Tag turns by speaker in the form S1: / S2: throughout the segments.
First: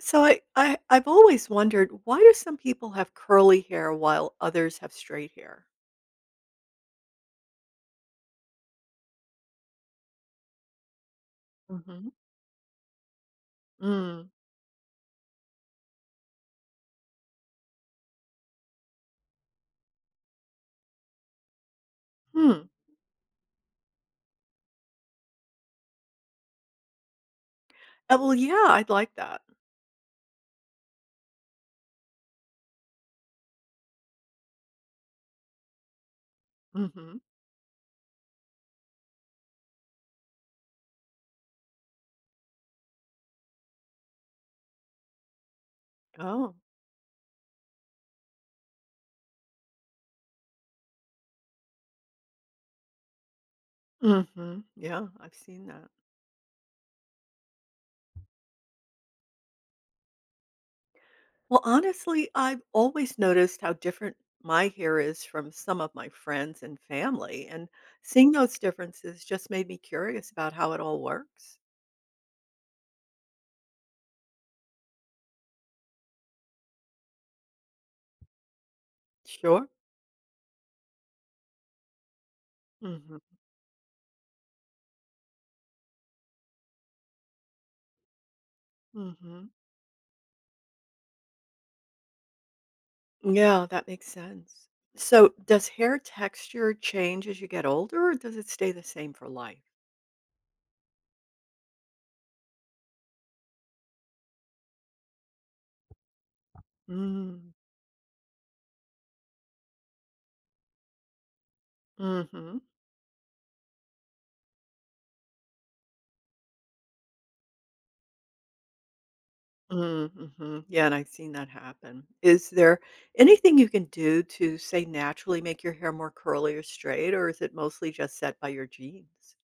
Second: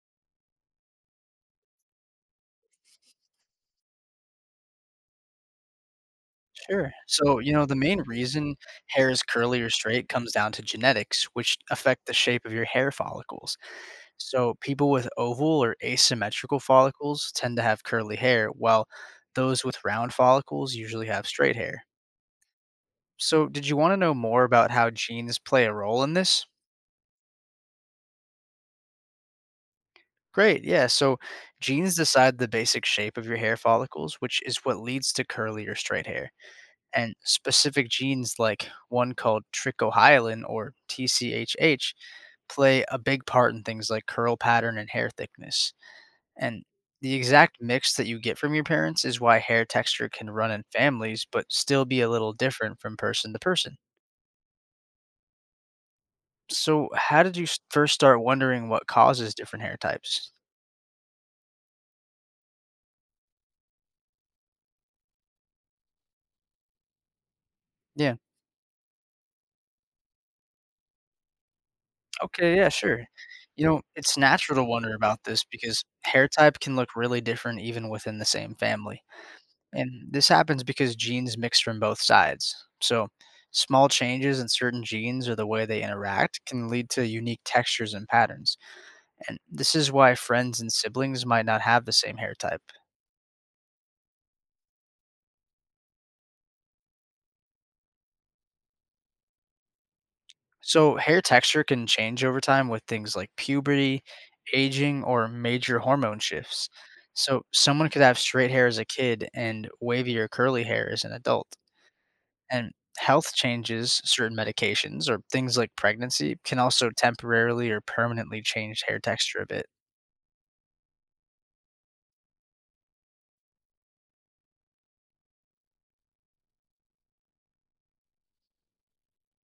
S1: So I've always wondered, why do some people have curly hair while others have straight hair?
S2: Sure. So, you know, the main reason hair is curly or straight comes down to genetics, which affect
S1: Hmm.
S2: the shape of your hair follicles.
S1: Mm.
S2: So, people with oval or asymmetrical follicles tend to have curly hair, while those with round follicles usually have straight hair.
S1: Hmm.
S2: So, did you want to know more about how genes play a role in this?
S1: Well, yeah, I'd like that.
S2: Great. Yeah. So, genes decide the basic shape of your hair follicles, which is what leads to curly or straight hair. And
S1: Hmm.
S2: specific genes like one called trichohyalin or TCHH play a big part in things like curl pattern and hair thickness.
S1: Oh.
S2: And the exact mix that you get from your parents is why hair texture can run in families but still be a little different from person to person.
S1: Hmm. Yeah, I've seen that.
S2: So, how did you first start wondering what causes different hair types?
S1: Well, honestly, I've always noticed how different my hair is from some of my friends and family, and
S2: Yeah.
S1: seeing those differences just made me curious about how it all works.
S2: Okay. Yeah, sure. You know, it's natural to wonder about this because hair type can look really different even within the same family.
S1: Sure.
S2: And this happens because genes mix from both sides. So,
S1: Hmm.
S2: small changes in certain genes or the way they interact can lead to unique textures and patterns. And
S1: Hmm.
S2: this is why friends and siblings might not have the same hair type.
S1: Yeah, that makes sense. So, does hair texture change as you get older, or does it stay the same for life?
S2: So, hair texture can change over time with things like puberty, aging, or major hormone shifts. So,
S1: Mm,
S2: someone could have straight hair as a kid and wavy or curly hair as an adult.
S1: mhm,
S2: And health changes, certain medications, or things like pregnancy can also temporarily or permanently change hair texture a bit.
S1: mm, mhm. Yeah, and I've seen that happen. Is there anything you can do to, say, naturally make your hair more curly or straight, or is it mostly just set by your genes?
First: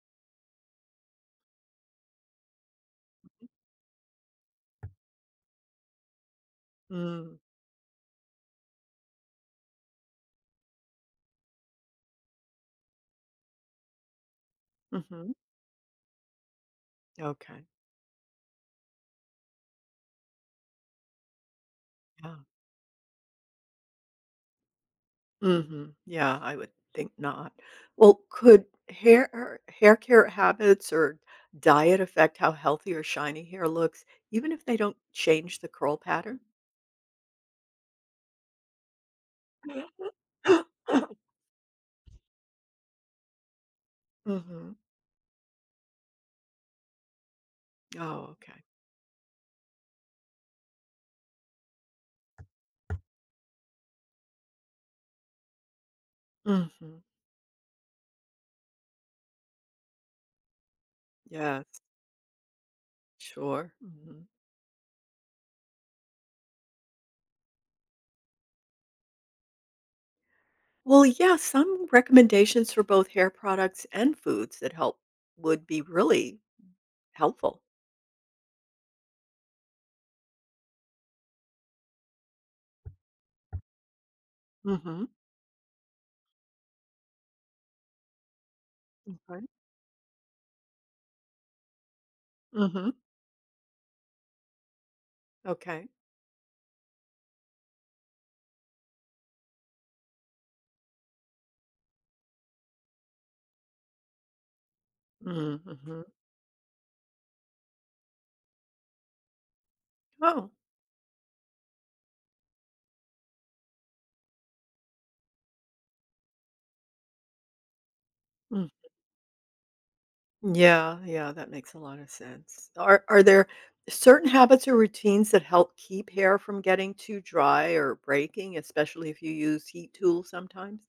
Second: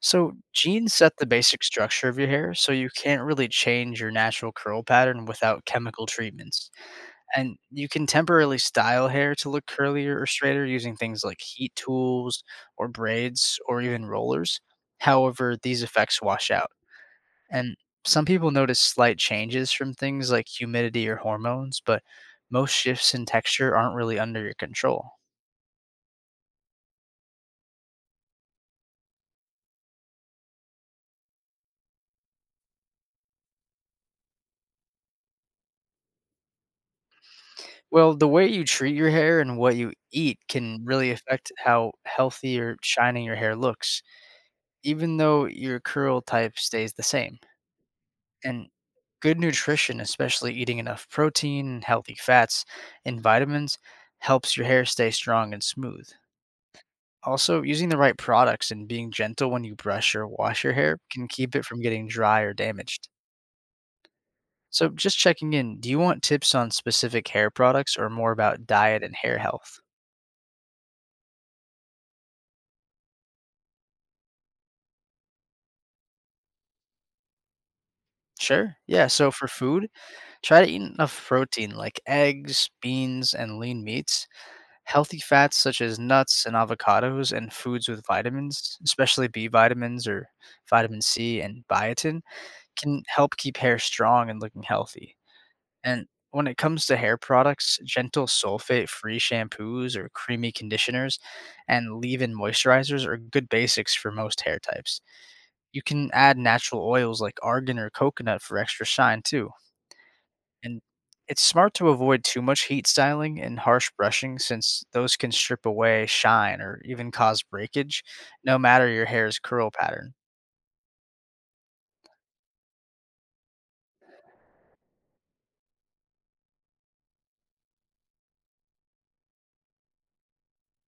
S2: So, genes set the basic structure of your hair, so you can't really change your natural curl pattern without chemical treatments.
S1: Mm,
S2: And you can temporarily style hair to look curlier or straighter using things like heat tools or braids or even rollers.
S1: mhm.
S2: However, these effects wash out.
S1: Okay.
S2: And some people notice slight changes from things like humidity or hormones, but
S1: Yeah.
S2: most shifts in texture aren't really under your control.
S1: Mhm. Yeah, I would think not. Well, could hair care habits or diet affect how healthy or shiny hair looks, even if they don't change the curl pattern?
S2: Well, the way you treat your hair and what you eat can really affect how healthy or shiny your hair looks,
S1: Mhm.
S2: even though your curl type stays the same.
S1: Oh, okay.
S2: And good nutrition, especially eating enough protein, healthy fats, and vitamins, helps your hair stay strong and smooth.
S1: Mhm.
S2: Also, using the right products and being gentle when you brush or wash your hair can keep it from
S1: Yes,
S2: getting dry or damaged.
S1: sure. Mhm.
S2: So, just checking in, do you want tips on specific hair products or more about diet and hair health?
S1: Well, yeah, some recommendations for both hair products and foods that help would be really helpful.
S2: Sure. Yeah. So, for food, try to eat enough protein like eggs, beans, and lean meats,
S1: Mhm.
S2: healthy fats such as nuts and avocados, and foods with vitamins, especially
S1: Okay.
S2: B vitamins or vitamin C and biotin,
S1: Mhm.
S2: can help keep hair strong and looking healthy.
S1: Okay.
S2: And when it comes to hair products, gentle sulfate free shampoos or creamy conditioners and leave in moisturizers are good basics for most hair types. You
S1: Mhm.
S2: can add natural oils like argan or coconut for extra shine too. And it's smart to avoid too much heat styling and harsh brushing since those can strip away shine or even cause breakage, no
S1: Oh.
S2: matter your hair's curl pattern.
S1: Yeah, yeah, that makes a lot of sense. Are there certain habits or routines that help keep hair from getting too dry or breaking, especially if you use heat tools sometimes?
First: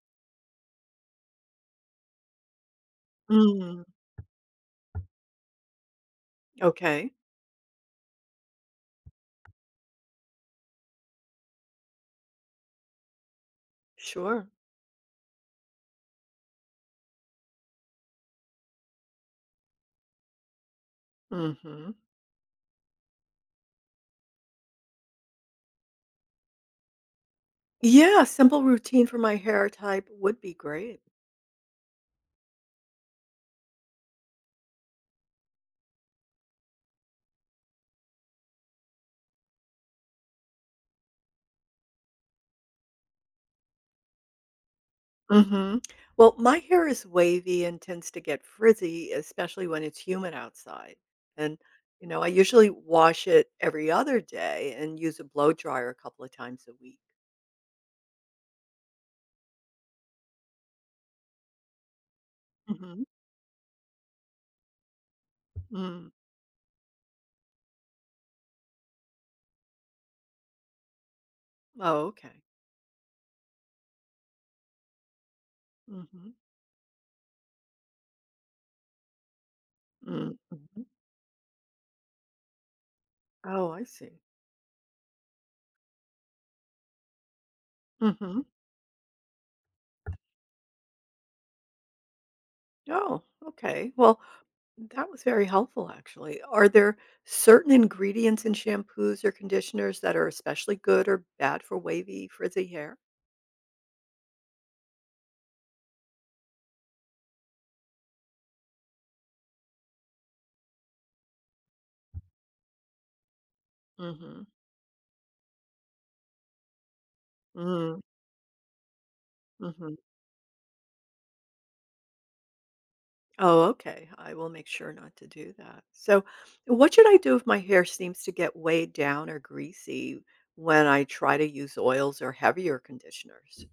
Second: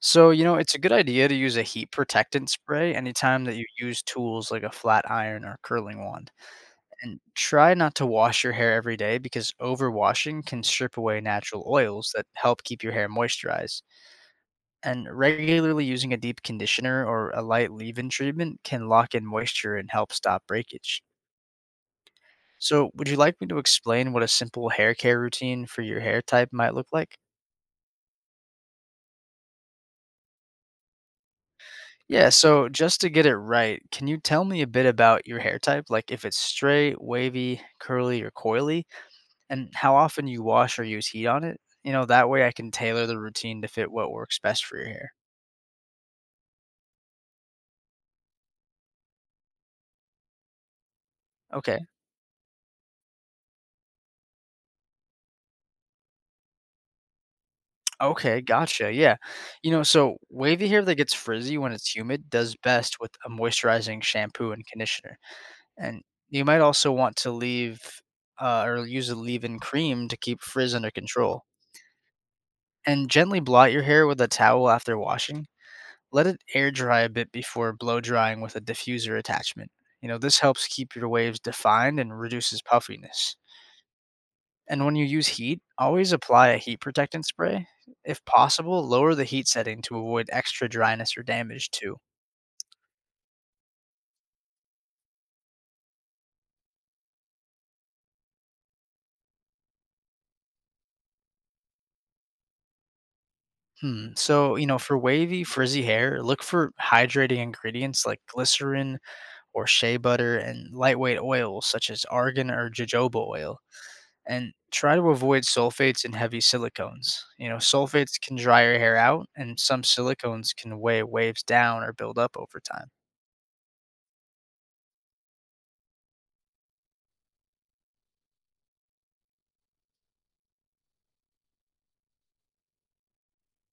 S2: So, you know, it's a good idea to use a heat protectant spray anytime that you
S1: Mm,
S2: use tools like a flat iron or curling wand.
S1: okay,
S2: And try not to wash your hair every day because overwashing can strip away natural oils that help keep your hair moisturized.
S1: sure.
S2: And regularly using a deep conditioner or a light leave in treatment can lock in moisture and help stop breakage.
S1: Hmm.
S2: So, would you like me to explain what a simple hair care routine for your hair type might look like?
S1: Yeah, simple routine for my hair type would be great.
S2: Yeah, so just to get it right, can you tell me a bit about your hair type? Like if it's straight, wavy, curly, or coily? And how often you wash or use heat on it. You know, that way I can tailor the routine to fit what works best for your hair.
S1: Hmm. Well, my hair is wavy and tends to get frizzy, especially when it's humid outside. And,
S2: Okay.
S1: I usually wash it every other day and use a blow dryer a couple of times a week.
S2: Okay. Gotcha. Yeah. You know, so wavy hair that gets frizzy when it's humid does best with a moisturizing shampoo and conditioner. And
S1: Mm.
S2: you might also want to leave or use a leave in cream to keep frizz under control.
S1: Oh, okay.
S2: And gently blot your hair with a towel after washing. Let
S1: Mhm.
S2: it air dry a bit before blow drying with a diffuser attachment. You know,
S1: Mm,
S2: this helps
S1: mhm.
S2: keep your waves defined and reduces puffiness.
S1: Oh, I see.
S2: And when you use heat, always apply a heat protectant spray. If
S1: Mhm.
S2: possible, lower the heat setting to avoid extra dryness or damage too.
S1: Oh, okay. Well, that was very helpful actually. Are there certain ingredients in shampoos or conditioners that are especially good or bad for wavy, frizzy hair?
S2: Hmm. So, you know, for wavy, frizzy hair, look for hydrating ingredients like glycerin or shea butter and lightweight oils such as argan or jojoba oil.
S1: Mhm.
S2: And try to avoid sulfates and heavy silicones. You know,
S1: Mm,
S2: sulfates can dry your hair out, and some
S1: mhm.
S2: silicones can weigh waves down or build up over time.
S1: Oh, okay. I will make sure not to do that. So, what should I do if my hair seems to get weighed down or greasy when I try to use oils or heavier conditioners?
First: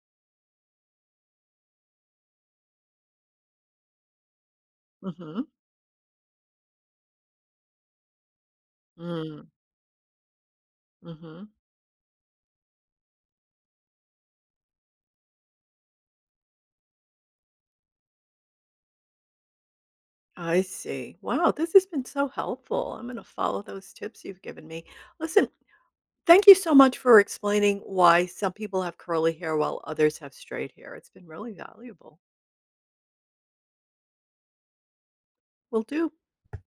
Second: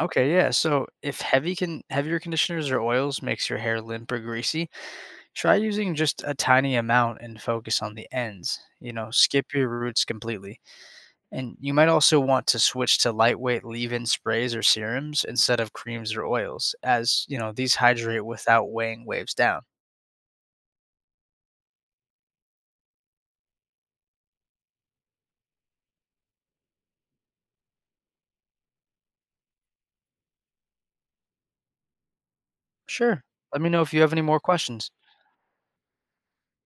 S2: Okay, yeah. So if heavy can heavier conditioners or oils makes your hair limp or greasy,
S1: Mhm.
S2: try using just a tiny amount and focus on the ends. You know,
S1: Mm,
S2: skip your roots completely.
S1: mhm.
S2: And you might also want to switch to lightweight leave-in sprays or serums instead of creams or oils, as you know these hydrate without weighing waves down.
S1: I see. Wow, this has been so helpful. I'm going to follow those tips you've given me. Listen, thank you so much for explaining why some people have curly hair while others have straight hair. It's been really valuable.
S2: Sure. Let me know if you have any more questions.
S1: Will do.